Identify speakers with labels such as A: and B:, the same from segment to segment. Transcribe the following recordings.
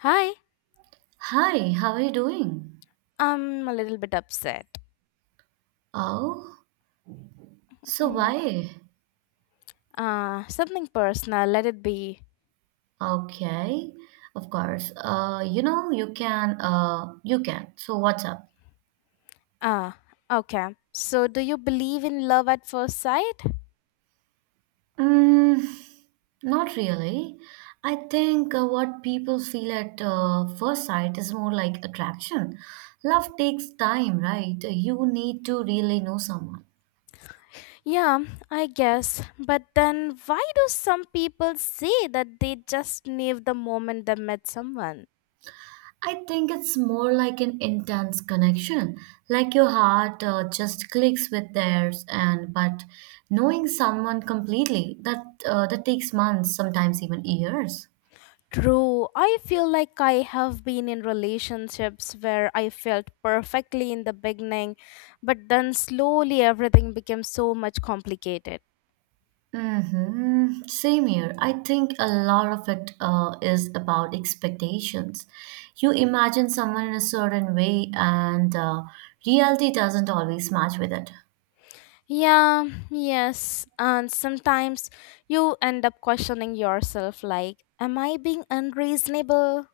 A: Hi,
B: Hi, how are you doing?
A: I'm a little bit upset.
B: Oh, so
A: Mm.
B: why?
A: Something personal, let it be.
B: Okay, of course. You can, you can. So what's up?
A: Ah, okay. So, do you believe in love at first sight?
B: Mm, not really. I think what people feel at first sight is more like attraction. Love takes time, right? You need to really know someone.
A: Yeah, I guess. But then, why do some people say that they just knew the moment they met someone?
B: I think it's more like an intense connection, like your heart just clicks with theirs, and but knowing someone completely that takes months, sometimes even years.
A: True, I feel like I have been in relationships where I felt perfectly in the beginning, but then slowly everything became so much complicated.
B: Mm-hmm. Same here. I think a lot of it is about expectations. You imagine someone in a certain way, and reality doesn't always match with it.
A: Yeah, yes. And sometimes you end up questioning yourself like, am I being unreasonable?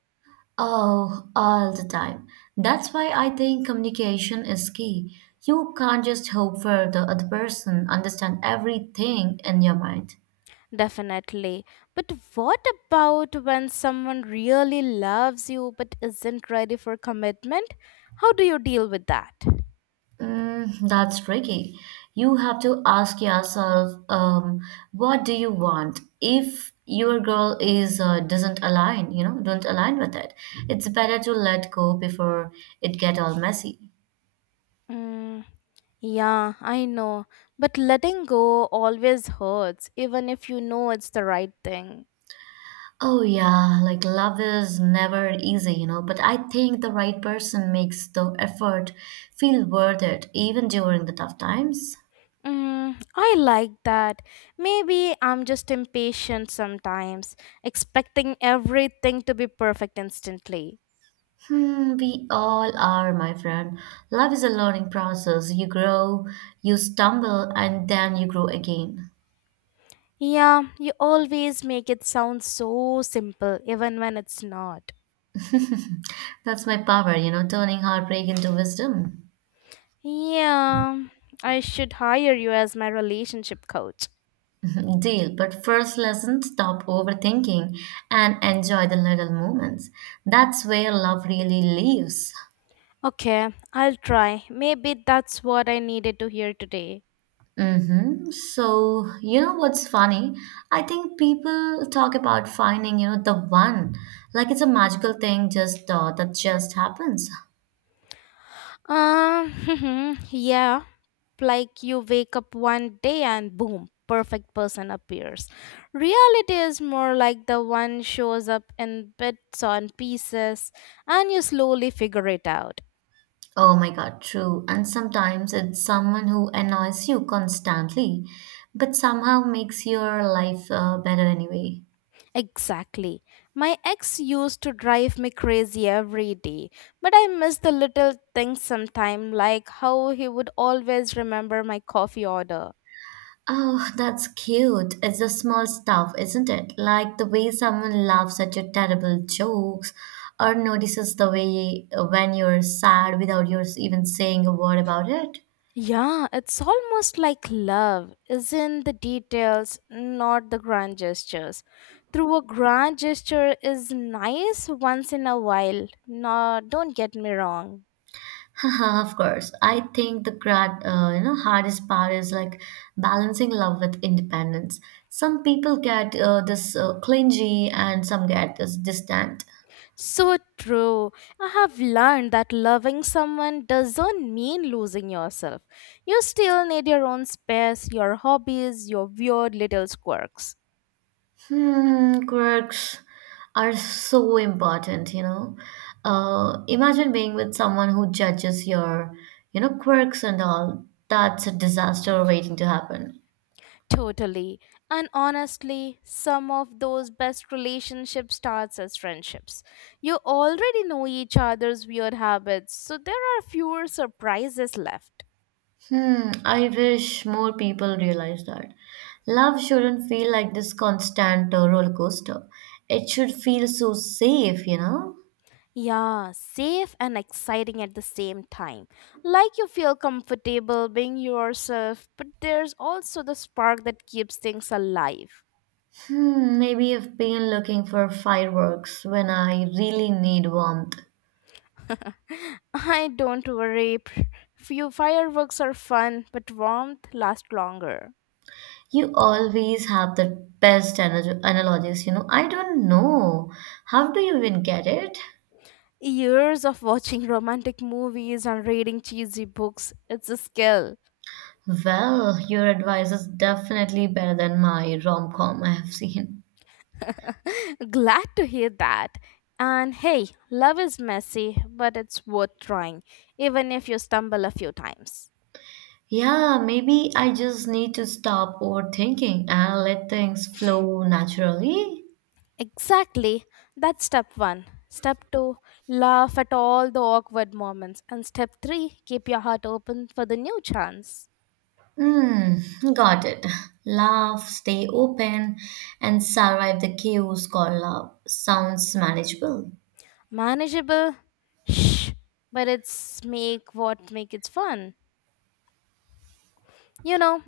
B: Oh, all the time. That's why I think communication is key. You can't just hope for the other person understand everything in your mind.
A: Definitely. But what about when someone really loves you but isn't ready for commitment? How do you deal with that?
B: That's tricky. You have to ask yourself, what do you want? If your girl is doesn't align, you know, don't align with it. It's better to let go before it get all messy.
A: Mm, yeah, I know. But letting go always hurts, even if you know it's the right thing.
B: Oh yeah, like love is never easy, you know, but I think the right person makes the effort feel worth it even during the tough times.
A: Mm, I like that. Maybe I'm just impatient sometimes, expecting everything to be perfect instantly.
B: We all are, my friend. Love is a learning process. You grow, you stumble, and then you grow again.
A: Yeah, you always make it sound so simple, even when it's not.
B: That's my power, you know, turning heartbreak into wisdom.
A: Yeah, I should hire you as my relationship coach.
B: Deal. But first lesson, stop overthinking and enjoy the little moments. That's where love really lives.
A: Okay, I'll try. Maybe that's what I needed to hear today.
B: Mm-hmm. So, you know what's funny? I think people talk about finding, you know, the one, like it's a magical thing just that just happens.
A: Yeah. Like you wake up one day and boom, perfect person appears. Reality is more like the one shows up in bits and pieces and you slowly figure it out.
B: Oh my God, true. And sometimes it's someone who annoys you constantly, but somehow makes your life better anyway.
A: Exactly. My ex used to drive me crazy every day, but I miss the little things sometime, like how he would always remember my coffee order.
B: Oh, that's cute. It's the small stuff, isn't it? Like the way someone laughs at your terrible jokes or notices the way when you're sad without you even saying a word about it.
A: Yeah, it's almost like love is in the details, not the grand gestures. Through a grand gesture is nice once in a while. No, don't get me wrong.
B: Haha, of course. I think the you know, hardest part is like balancing love with independence. Some people get this clingy and some get this distant.
A: So true. I have learned that loving someone doesn't mean losing yourself. You still need your own space, your hobbies, your weird little quirks.
B: Quirks are so important, you know. Imagine being with someone who judges your, you know, quirks and all. That's a disaster waiting to happen.
A: Totally. And honestly, some of those best relationships starts as friendships. You already know each other's weird habits, so there are fewer surprises left.
B: I wish more people realize that. Love shouldn't feel like this constant roller coaster. It should feel so safe, you know.
A: Yeah, safe and exciting at the same time. Like you feel comfortable being yourself, but there's also the spark that keeps things alive.
B: Maybe I've been looking for fireworks when I really need warmth.
A: I don't worry. Few fireworks are fun, but warmth lasts longer.
B: You always have the best analogies, you know. I don't know. How do you even get it?
A: Years of watching romantic movies and reading cheesy books, it's a skill.
B: Well, your advice is definitely better than my rom-com I have seen.
A: Glad to hear that. And hey, love is messy, but it's worth trying, even if you stumble a few times.
B: Yeah, maybe I just need to stop overthinking and let things flow naturally.
A: Exactly. That's step one. Step two, laugh at all the awkward moments. And step three, keep your heart open for the new chance.
B: Hmm, got it. Laugh, stay open, and survive the chaos called love. Sounds manageable.
A: Manageable, shh, but it's make what make it fun. You know,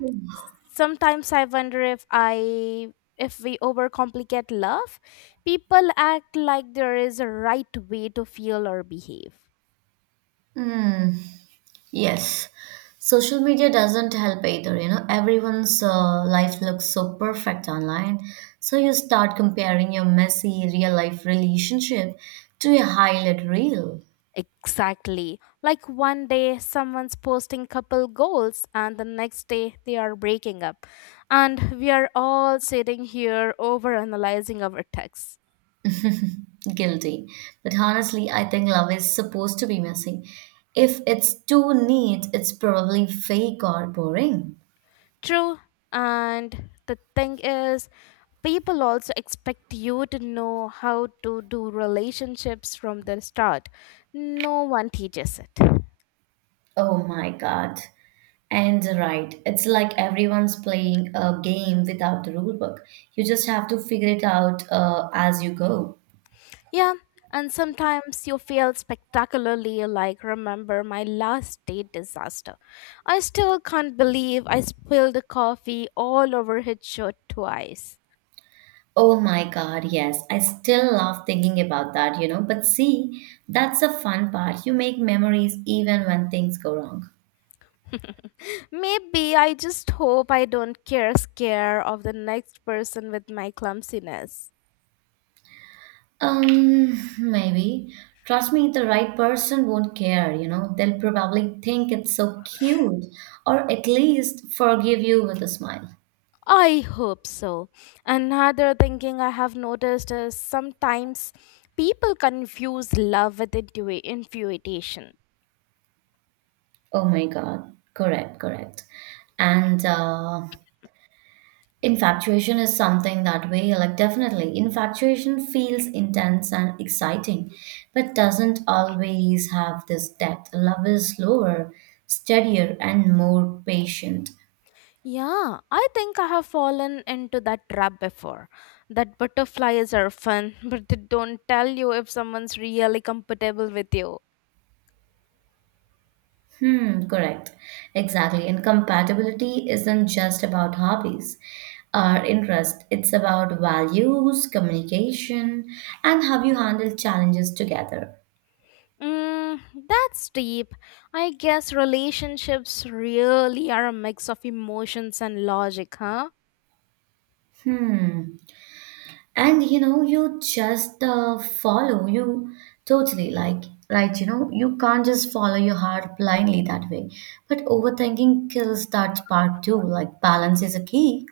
A: sometimes I wonder if we overcomplicate love. People act like there is a right way to feel or behave,
B: Hmm. Yes, social media doesn't help either. You know, everyone's life looks so perfect online. So you start comparing your messy real life relationship to a highlight reel.
A: exactly like one day someone's posting couple goals and the next day they are breaking up, and we are all sitting here overanalyzing our texts.
B: Guilty. But honestly, I think love is supposed to be messy. If it's too neat, it's probably fake or boring.
A: True. And the thing is, people also expect you to know how to do relationships from the start. No one teaches it.
B: Oh my god. And right, it's like everyone's playing a game without the rule book. You just have to figure it out as you go.
A: Yeah, and sometimes you fail spectacularly, like remember my last date disaster. I still can't believe I spilled coffee all over his shirt twice.
B: Oh my God, yes. I still love thinking about that, you know. But see, that's the fun part. You make memories even when things go wrong.
A: Maybe I just hope I don't care scare of the next person with my clumsiness.
B: Um, maybe. Trust me, the right person won't care, you know. They'll probably think it's so cute or at least forgive you with a smile.
A: I hope so. Another thinking I have noticed is sometimes people confuse love with infatuation.
B: Oh my God. Correct, correct. And infatuation is something that way, like definitely. Infatuation feels intense and exciting, but doesn't always have this depth. Love is slower, steadier, and more patient.
A: Yeah, I think I have fallen into that trap before. That butterflies are fun, but they don't tell you if someone's really compatible with you.
B: Correct. Exactly. And compatibility isn't just about hobbies or interest, it's about values, communication, and how you handle challenges together.
A: Mm, that's deep. I guess relationships really are a mix of emotions and logic, huh?
B: Hmm. And you know you just follow you totally like right, you know, you can't just follow your heart blindly that way, but overthinking kills that part too, like balance is a key.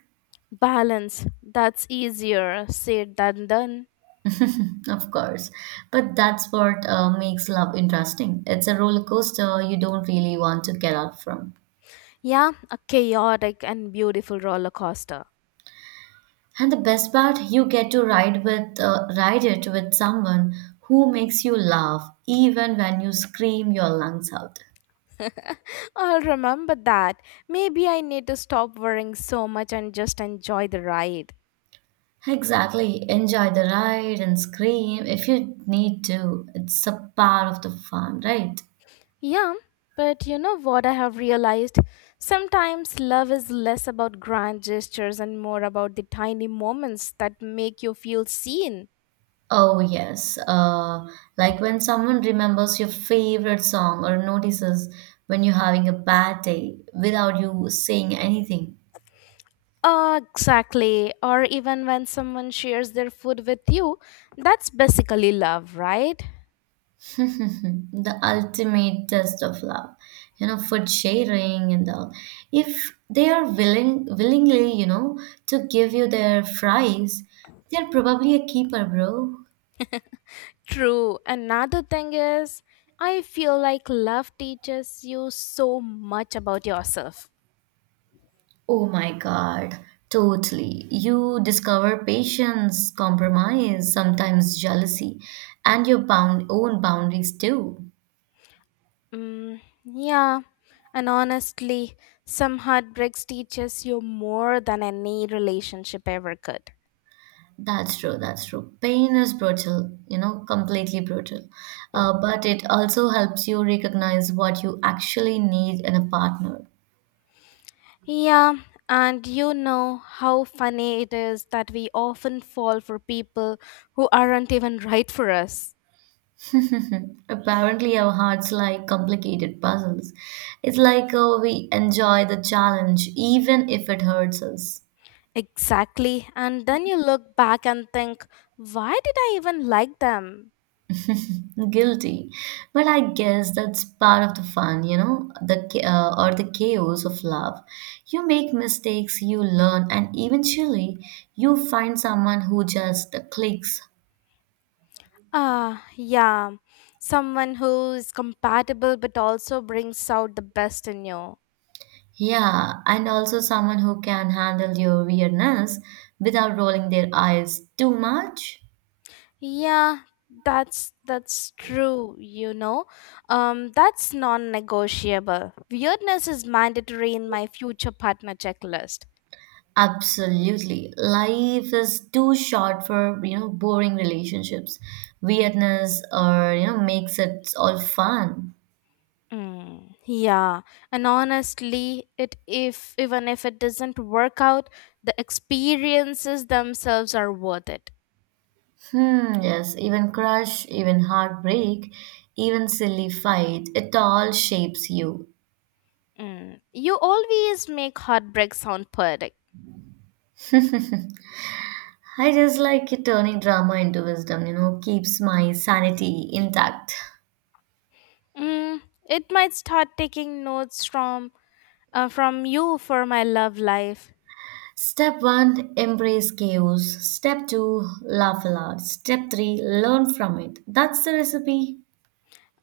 A: Balance. That's easier said than done.
B: Of course, but that's what makes love interesting. It's a roller coaster you don't really want to get out from.
A: Yeah, a chaotic and beautiful roller coaster.
B: And the best part, you get to ride it with someone who makes you laugh even when you scream your lungs out.
A: I'll remember that. Maybe I need to stop worrying so much and just enjoy the ride.
B: Exactly. Enjoy the ride and scream if you need to. It's a part of the fun, right?
A: Yeah, but you know what I have realized? Sometimes love is less about grand gestures and more about the tiny moments that make you feel seen.
B: Oh, yes. Like when someone remembers your favorite song or notices when you're having a bad day without you saying anything.
A: Oh, exactly. Or even when someone shares their food with you, that's basically love, right?
B: The ultimate test of love. You know, food sharing and all. If they are willingly, you know, to give you their fries, they're probably a keeper, bro.
A: True. Another thing is, I feel like love teaches you so much about yourself.
B: Oh my God, totally. You discover patience, compromise, sometimes jealousy, and your bound own boundaries too.
A: Mm, yeah. And honestly, some heartbreaks teaches you more than any relationship ever could.
B: That's true, that's true. Pain is brutal, you know, completely brutal. But it also helps you recognize what you actually need in a partner.
A: Yeah. And you know how funny it is that we often fall for people who aren't even right for us.
B: Apparently, our hearts like complicated puzzles. It's like we enjoy the challenge, even if it hurts us.
A: Exactly. And then you look back and think, why did I even like them?
B: Guilty. But I guess that's part of the fun, you know, the cha- or the chaos of love. You make mistakes, you learn, and eventually you find someone who just clicks.
A: Ah, yeah. Someone who's compatible but also brings out the best in you.
B: Yeah, and also someone who can handle your weirdness without rolling their eyes too much.
A: Yeah, that's true, you know. That's non-negotiable. Weirdness is mandatory in my future partner checklist.
B: Absolutely. Life is too short for, you know, boring relationships. Weirdness or, you know, makes it all fun.
A: Mm, yeah, and honestly, it if even if it doesn't work out, the experiences themselves are worth it.
B: Yes, even crush, even heartbreak, even silly fight, it all shapes you.
A: Mm. You always make heartbreak sound poetic.
B: I just like it turning drama into wisdom, you know, keeps my sanity intact.
A: Mm, it might start taking notes from you for my love life.
B: Step one, embrace chaos. Step two, laugh a lot. Step three, learn from it. That's the recipe.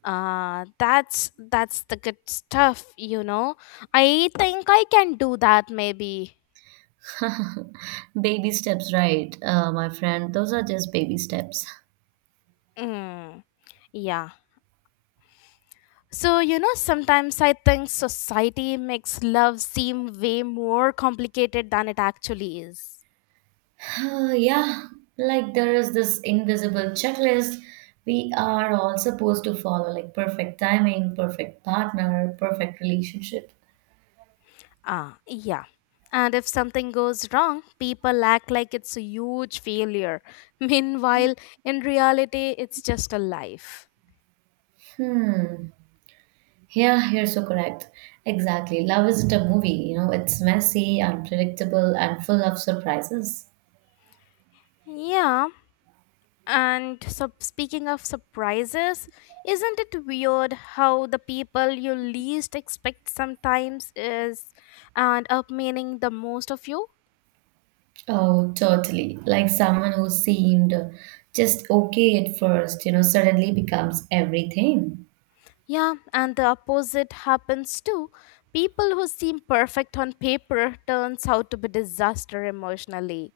A: That's the good stuff, you know. I think I can do that maybe.
B: Baby steps, right, my friend? Those are just baby steps.
A: Mm, yeah. So you know, sometimes I think society makes love seem way more complicated than it actually is.
B: Yeah, like there is this invisible checklist we are all supposed to follow, like perfect timing, perfect partner, perfect relationship.
A: Ah, yeah. And if something goes wrong, people act like it's a huge failure. Meanwhile, in reality, it's just a life.
B: Hmm. Yeah, you're so correct. Exactly. Love isn't a movie, you know, it's messy, unpredictable, and full of surprises.
A: Yeah. And so, speaking of surprises, isn't it weird how the people you least expect sometimes is and up meaning the most of you?
B: Oh, totally. Like someone who seemed just okay at first, you know, suddenly becomes everything.
A: Yeah, and the opposite happens too. People who seem perfect on paper turns out to be disaster emotionally.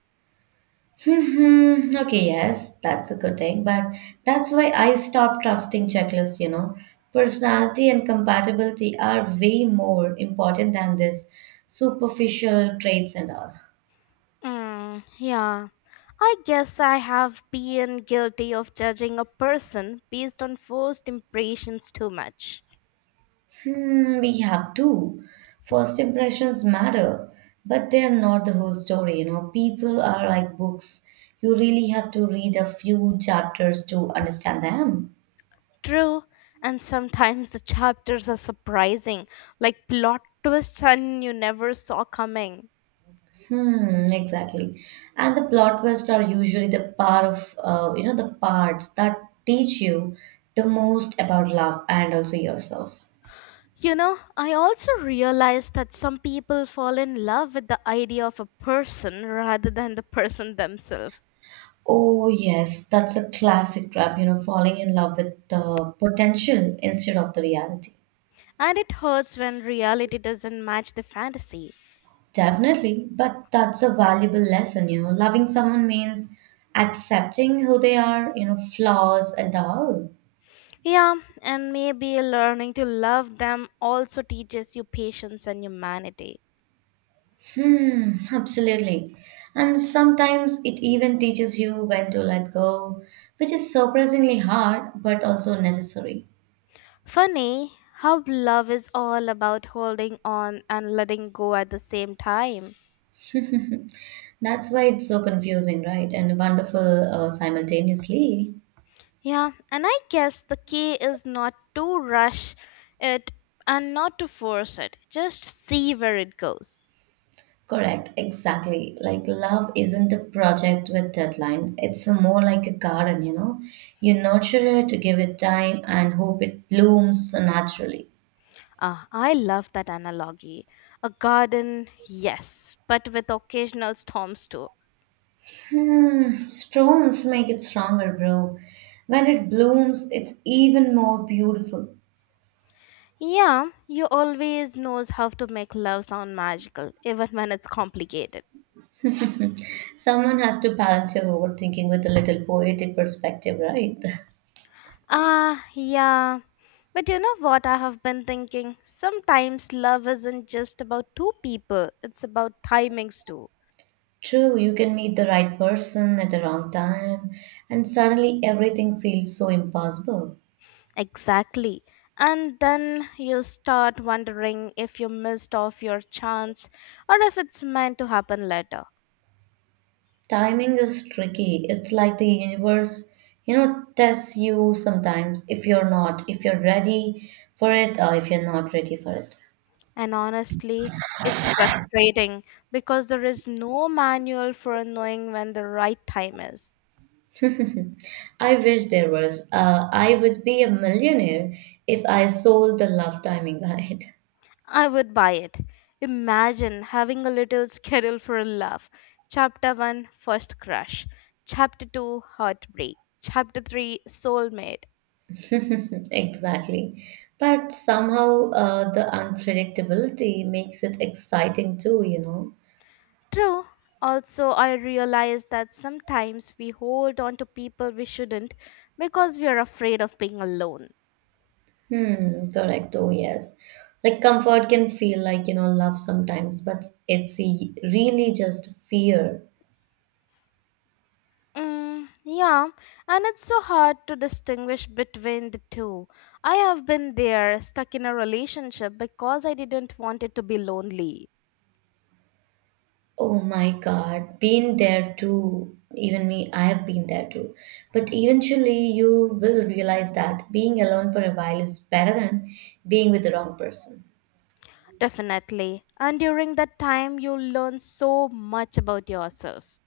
B: Hmm. Okay, yes, that's a good thing, but that's why I stopped trusting checklists, you know. Personality and compatibility are way more important than this superficial traits and all.
A: Mm, yeah. I guess I have been guilty of judging a person based on first impressions too much.
B: We have to. First impressions matter, but they're not the whole story, you know. People are like books. You really have to read a few chapters to understand them.
A: True, and sometimes the chapters are surprising, like plot twists and you never saw coming.
B: Exactly. And the plot twists are usually the you know, the parts that teach you the most about love and also yourself.
A: You know, I also realized that some people fall in love with the idea of a person rather than the person themselves.
B: Oh, yes, that's a classic trap, you know, falling in love with the potential instead of the reality.
A: And it hurts when reality doesn't match the fantasy.
B: Definitely, but that's a valuable lesson, you know. Loving someone means accepting who they are, you know, flaws and all.
A: Yeah, and maybe learning to love them also teaches you patience and humanity.
B: Absolutely. And sometimes it even teaches you when to let go, which is surprisingly hard but also necessary.
A: Funny how love is all about holding on and letting go at the same time.
B: That's why it's so confusing, right? And wonderful simultaneously.
A: Yeah, and I guess the key is not to rush it and not to force it, just see where it goes.
B: Correct, exactly. Like love isn't a project with deadlines. It's a more like a garden, you know. You nurture it, give it time, and hope it blooms naturally.
A: Ah, I love that analogy. A garden, yes, but with occasional storms too.
B: Storms make it stronger, bro. When it blooms, it's even more beautiful.
A: Yeah, you always knows how to make love sound magical, even when it's complicated.
B: Someone has to balance your overthinking with a little poetic perspective, right?
A: Ah, yeah. But you know what I have been thinking? Sometimes love isn't just about two people, it's about timings too.
B: True, you can meet the right person at the wrong time, and suddenly everything feels so impossible.
A: Exactly. And then you start wondering if you missed off your chance or if it's meant to happen later.
B: Timing is tricky. It's like the universe, you know, tests you sometimes if you're ready for it, or if you're not ready for it.
A: And honestly, it's frustrating because there is no manual for knowing when the right time is.
B: I wish there was. I would be a millionaire if I sold the love timing guide.
A: I would buy it. Imagine having a little schedule for a love. Chapter one: first crush. Chapter 2 heartbreak. Chapter 3 soulmate.
B: Exactly. But somehow the unpredictability makes it exciting too, you know.
A: True. Also, I realize that sometimes we hold on to people we shouldn't because we are afraid of being alone.
B: Correct. Oh, yes. Like comfort can feel like, you know, love sometimes, but really just fear.
A: Mm, yeah, and it's so hard to distinguish between the two. I have been there, stuck in a relationship because I didn't want it to be lonely.
B: Oh my God, been there too. Even me, I have been there too. But eventually, you will realize that being alone for a while is better than being with the wrong person.
A: Definitely. And during that time, you learn so much about yourself.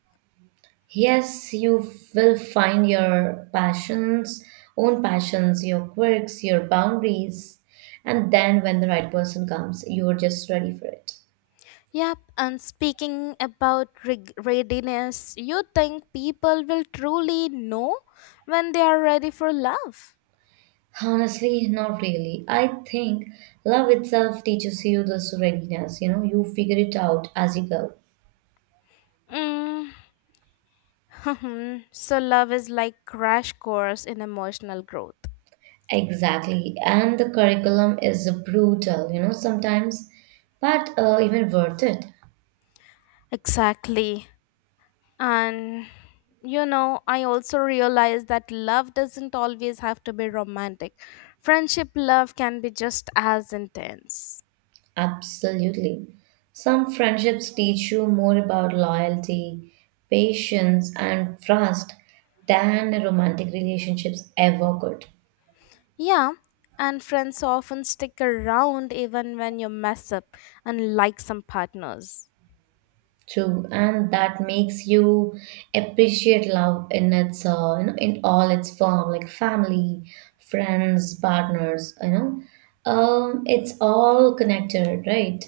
B: Yes, you will find own passions, your quirks, your boundaries, and then when the right person comes, you're just ready for it.
A: Yep, and speaking about readiness, you think people will truly know when they are ready for love?
B: Honestly, not really. I think love itself teaches you this readiness, you know, you figure it out as you go.
A: Mm. So, love is like crash course in emotional growth.
B: Exactly. And the curriculum is brutal, you know, sometimes, but even worth it.
A: Exactly. And you know, I also realize that love doesn't always have to be romantic. Friendship love can be just as intense.
B: Absolutely. Some friendships teach you more about loyalty, patience, and trust than romantic relationships ever could.
A: Yeah, and friends often stick around even when you mess up, unlike some partners.
B: True, and that makes you appreciate love in its, you know, in all its form, like family, friends, partners. You know, it's all connected, right?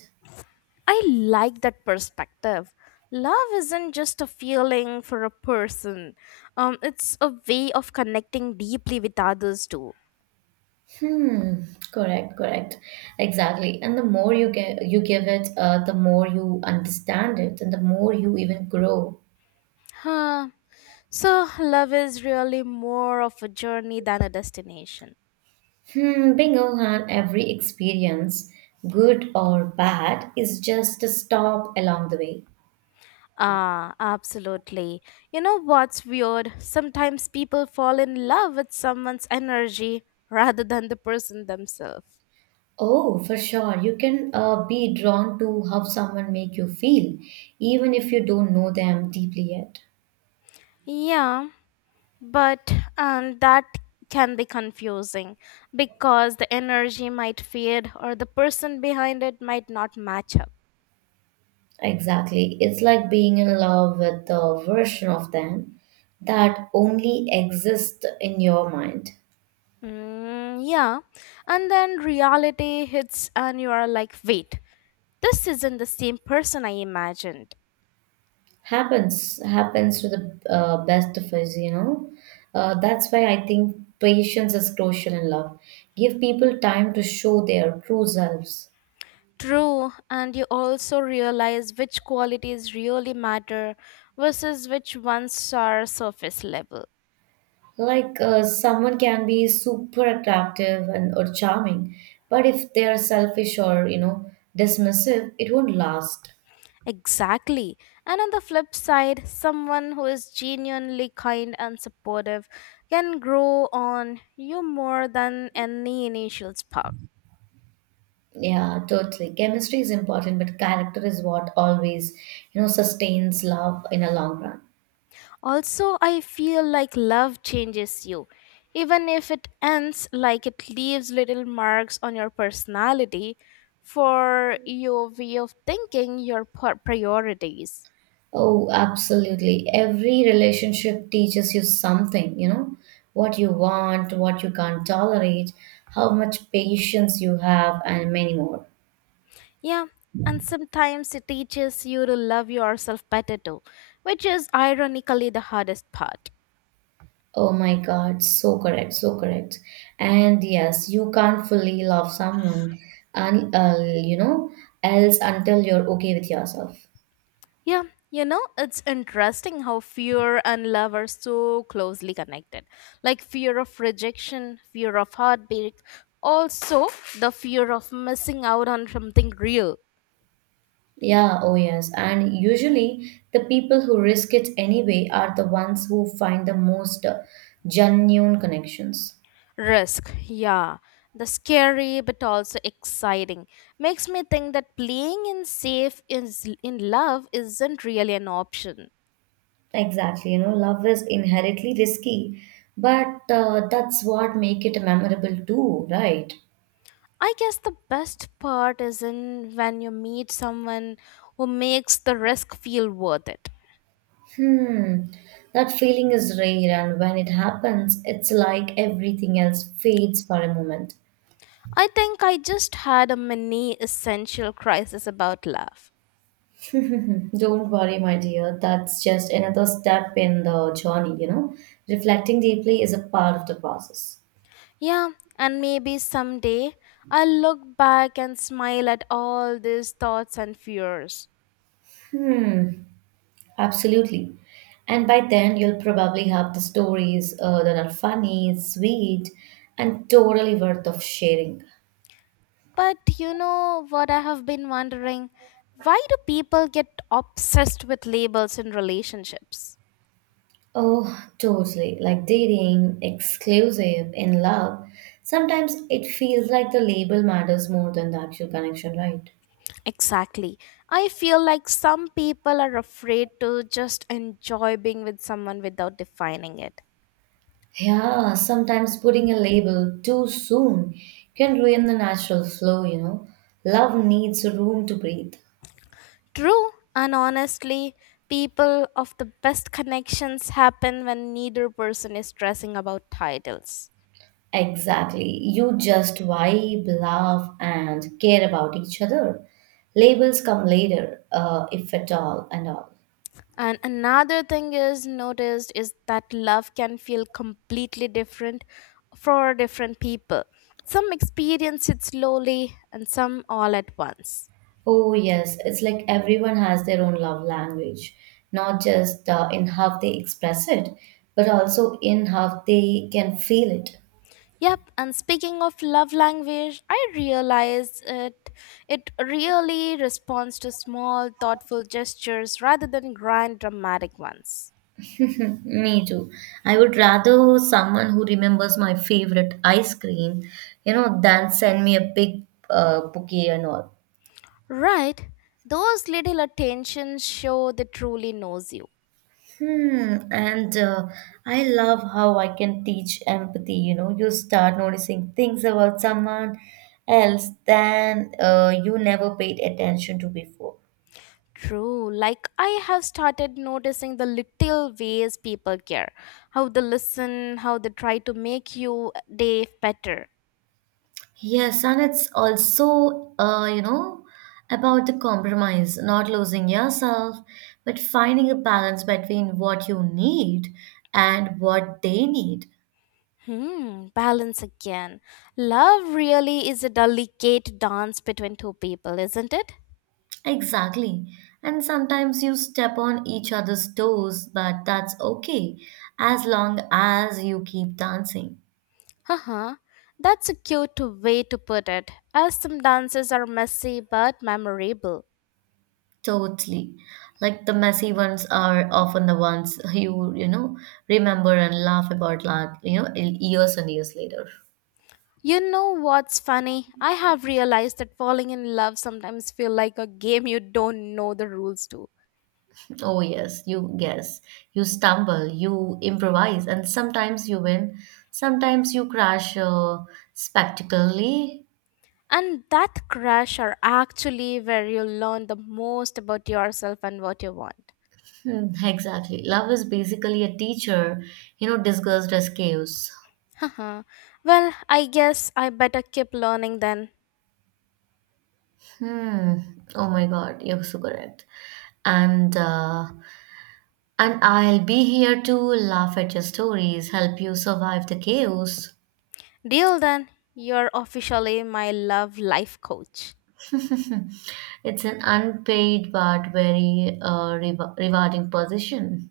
A: I like that perspective. Love isn't just a feeling for a person, it's a way of connecting deeply with others too.
B: Hmm. Correct. Correct. Exactly. And the more you give it, the more you understand it, and the more you even grow.
A: Huh. So, love is really more of a journey than a destination.
B: Hmm. Bingo, Han. Every experience, good or bad, is just a stop along the way.
A: Ah, absolutely. You know what's weird? Sometimes people fall in love with someone's energy rather than the person themselves.
B: Oh, for sure. You can be drawn to how someone make you feel, even if you don't know them deeply yet.
A: Yeah, but that can be confusing because the energy might fade or the person behind it might not match up.
B: Exactly. It's like being in love with the version of them that only exists in your mind.
A: Mm, yeah, and then reality hits and you are like, wait, this isn't the same person I imagined.
B: Happens to the best of us, you know. That's why I think patience is crucial in love. Give people time to show their true selves.
A: True, and you also realize which qualities really matter versus which ones are surface level.
B: Like someone can be super attractive and or charming, but if they are selfish or you know dismissive, it won't last.
A: Exactly. And on the flip side, someone who is genuinely kind and supportive can grow on you more than any initial spark.
B: Yeah, totally. Chemistry is important, but character is what always, you know, sustains love in a long run.
A: Also, I feel like love changes you. Even if it ends, like it leaves little marks on your personality, for your way of thinking, your priorities.
B: Oh, absolutely. Every relationship teaches you something, you know, what you want, what you can't tolerate, how much patience you have, and many more.
A: Yeah, and sometimes it teaches you to love yourself better too, which is ironically the hardest part.
B: Oh my God, so correct, so correct. And yes, you can't fully love someone and you know else until you're okay with yourself.
A: Yeah, you know, it's interesting how fear and love are so closely connected. Like fear of rejection, fear of heartbreak, also the fear of missing out on something real.
B: Yeah, oh yes. And usually the people who risk it anyway are the ones who find the most genuine connections.
A: Risk, yeah. The scary but also exciting makes me think that playing in safe is in love isn't really an option.
B: Exactly. You know, love is inherently risky, but that's what make it memorable too, right?
A: I guess the best part is in when you meet someone who makes the risk feel worth it.
B: Hmm. That feeling is rare, and when it happens, it's like everything else fades for a moment.
A: I think I just had a mini essential crisis about love.
B: Mhm. Don't worry, my dear. That's just another step in the journey, you know. Reflecting deeply is a part of the process.
A: Yeah, and maybe someday I'll look back and smile at all these thoughts and fears.
B: Hmm, absolutely. And by then, you'll probably have the stories that are funny, sweet, and totally worth of sharing.
A: But you know what I have been wondering? Why do people get obsessed with labels in relationships?
B: Oh, totally. Like dating, exclusive, in love. Sometimes it feels like the label matters more than the actual connection, right?
A: Exactly. I feel like some people are afraid to just enjoy being with someone without defining it.
B: Yeah, sometimes putting a label too soon can ruin the natural flow, you know. Love needs room to breathe.
A: True, and honestly, people of the best connections happen when neither person is stressing about titles.
B: Exactly. You just vibe, laugh, and care about each other. Labels come later, if at all, and all.
A: And another thing is noticed is that love can feel completely different for different people. Some experience it slowly and some all at once.
B: Oh, yes. It's like everyone has their own love language, not just in how they express it, but also in how they can feel it.
A: Yep, and speaking of love language, I realized it really responds to small thoughtful gestures rather than grand dramatic ones.
B: Me too. I would rather someone who remembers my favorite ice cream, you know, than send me a big bouquet and all.
A: Right? Those little attentions show they truly knows you.
B: Hmm, and I love how I can teach empathy. You know, you start noticing things about someone else than you never paid attention to before.
A: True. Like I have started noticing the little ways people care. How they listen, how they try to make you day better.
B: Yes, and it's also, you know, about the compromise, not losing yourself, but finding a balance between what you need and what they need.
A: Hmm, balance again. Love really is a delicate dance between two people, isn't it?
B: Exactly. And sometimes you step on each other's toes, but that's okay as long as you keep dancing.
A: Haha. That's a cute way to put it. As some dances are messy but memorable.
B: Totally. Like the messy ones are often the ones you, you know, remember and laugh about, you know, years and years later.
A: You know what's funny? I have realized that falling in love sometimes feel like a game you don't know the rules to.
B: Oh, yes, you guess, you stumble, you improvise, and sometimes you win, sometimes you crash spectacularly.
A: And that crash are actually where you learn the most about yourself and what you want.
B: Hmm, exactly. Love is basically a teacher, you know, disguised as chaos.
A: Haha. Well, I guess I better keep learning then.
B: Hmm. Oh my God, you're so correct. And uh, and I'll be here to laugh at your stories, help you survive the chaos.
A: Deal then, you're officially my love life coach.
B: It's an unpaid but very rewarding position.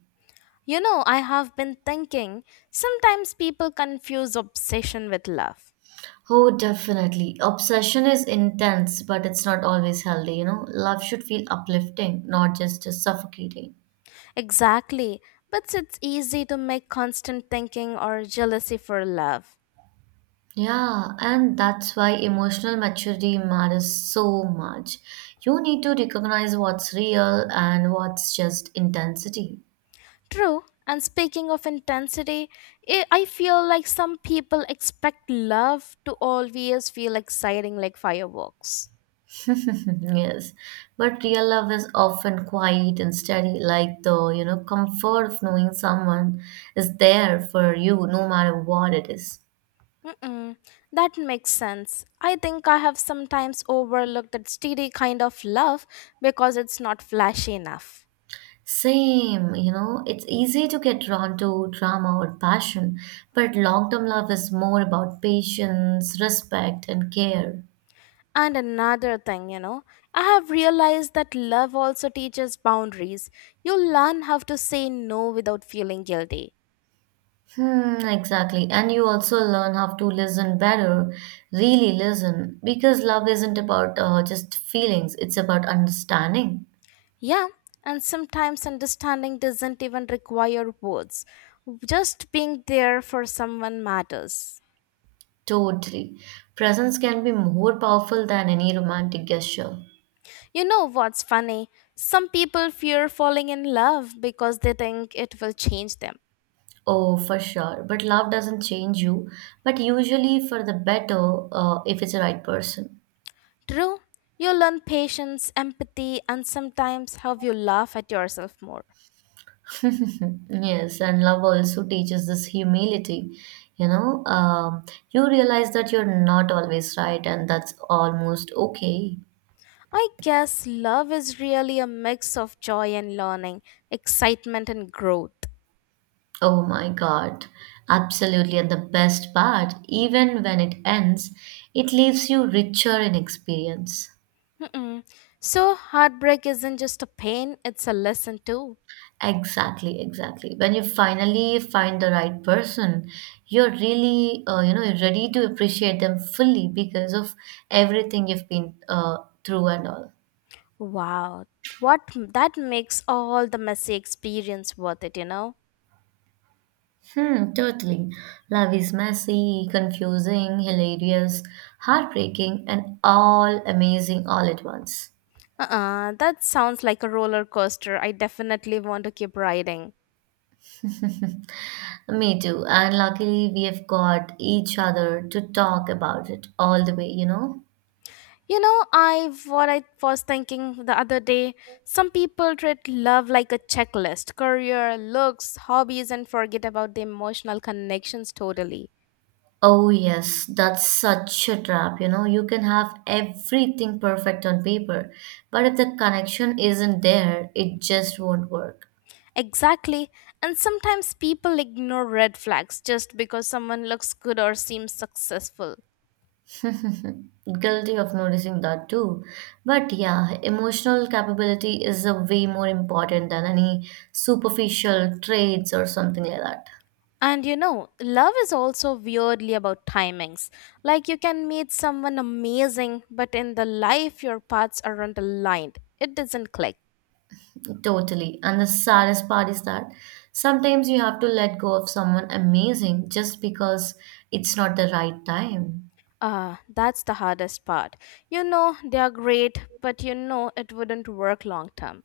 A: You know, I have been thinking sometimes people confuse obsession with love.
B: Oh, definitely. Obsession is intense, but it's not always healthy, you know. Love should feel uplifting, not just suffocating.
A: Exactly, but it's easy to make constant thinking or jealousy for love.
B: Yeah, and that's why emotional maturity matters so much. You need to recognize what's real and what's just intensity.
A: True, and speaking of intensity, I feel like some people expect love to always feel exciting like fireworks.
B: Yes, but real love is often quiet and steady, like the, you know, comfort of knowing someone is there for you no matter what it is.
A: Mm-mm, that makes sense. I think I have sometimes overlooked that steady kind of love because it's not flashy enough.
B: Same, you know, it's easy to get drawn to drama or passion, but long-term love is more about patience, respect, and care.
A: And another thing, you know, I have realized that love also teaches boundaries. You learn how to say no without feeling guilty.
B: Hmm, exactly. And you also learn how to listen better, really listen, because love isn't about just feelings, it's about understanding.
A: Yeah, and sometimes understanding doesn't even require words, just being there for someone matters.
B: Totally. Presence can be more powerful than any romantic gesture.
A: You know what's funny? Some people fear falling in love because they think it will change them.
B: Oh, for sure. But love doesn't change you, but usually for the better if it's the right person.
A: True, you learn patience, empathy, and sometimes how you laugh at yourself more.
B: Yes, and love also teaches this humility. You know, you realize that you're not always right, and that's almost okay.
A: I guess love is really a mix of joy and learning, excitement and growth.
B: Oh my God, absolutely. And the best part, even when it ends, it leaves you richer in experience.
A: Mm-mm. So, heartbreak isn't just a pain, it's a lesson too.
B: Exactly, exactly. When you finally find the right person, you're really, you know, ready to appreciate them fully because of everything you've been through and all.
A: Wow, what that makes all the messy experience worth it, you know?
B: Hmm, totally. Love is messy, confusing, hilarious, heartbreaking, and all amazing all at once.
A: Uh-uh, that sounds like a roller coaster. I definitely want to keep riding.
B: Me too. And luckily, we have got each other to talk about it all the way, you know?
A: You know, I what I was thinking the other day, some people treat love like a checklist, career, looks, hobbies and forget about the emotional connections totally.
B: Oh, yes, that's such a trap, you know? You can have everything perfect on paper, but if the connection isn't there, it just won't work.
A: Exactly. And sometimes people ignore red flags just because someone looks good or seems successful.
B: Guilty of noticing that too. But yeah, emotional capability is a way more important than any superficial traits or something like that.
A: And you know, love is also weirdly about timings. Like you can meet someone amazing, but in the life your paths aren't aligned. It doesn't click.
B: Totally. And the saddest part is that sometimes you have to let go of someone amazing just because it's not the right time.
A: Ah, that's the hardest part. You know they are great, but you know it wouldn't work long term.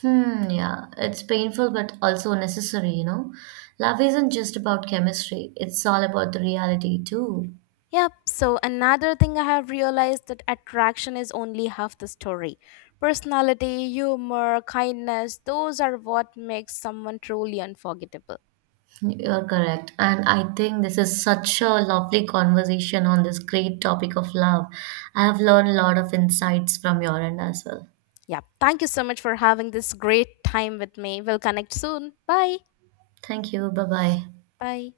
B: Hmm, yeah, it's painful but also necessary, you know. Love isn't just about chemistry, it's all about the reality too.
A: Yep, so another thing I have realized that attraction is only half the story. Personality, humor, kindness, those are what makes someone truly unforgettable.
B: You're correct. And I think this is such a lovely conversation on this great topic of love. I have learned a lot of insights from your end as well.
A: Yep, thank you so much for having this great time with me. We'll connect soon. Bye.
B: Thank you. Bye bye.
A: Bye.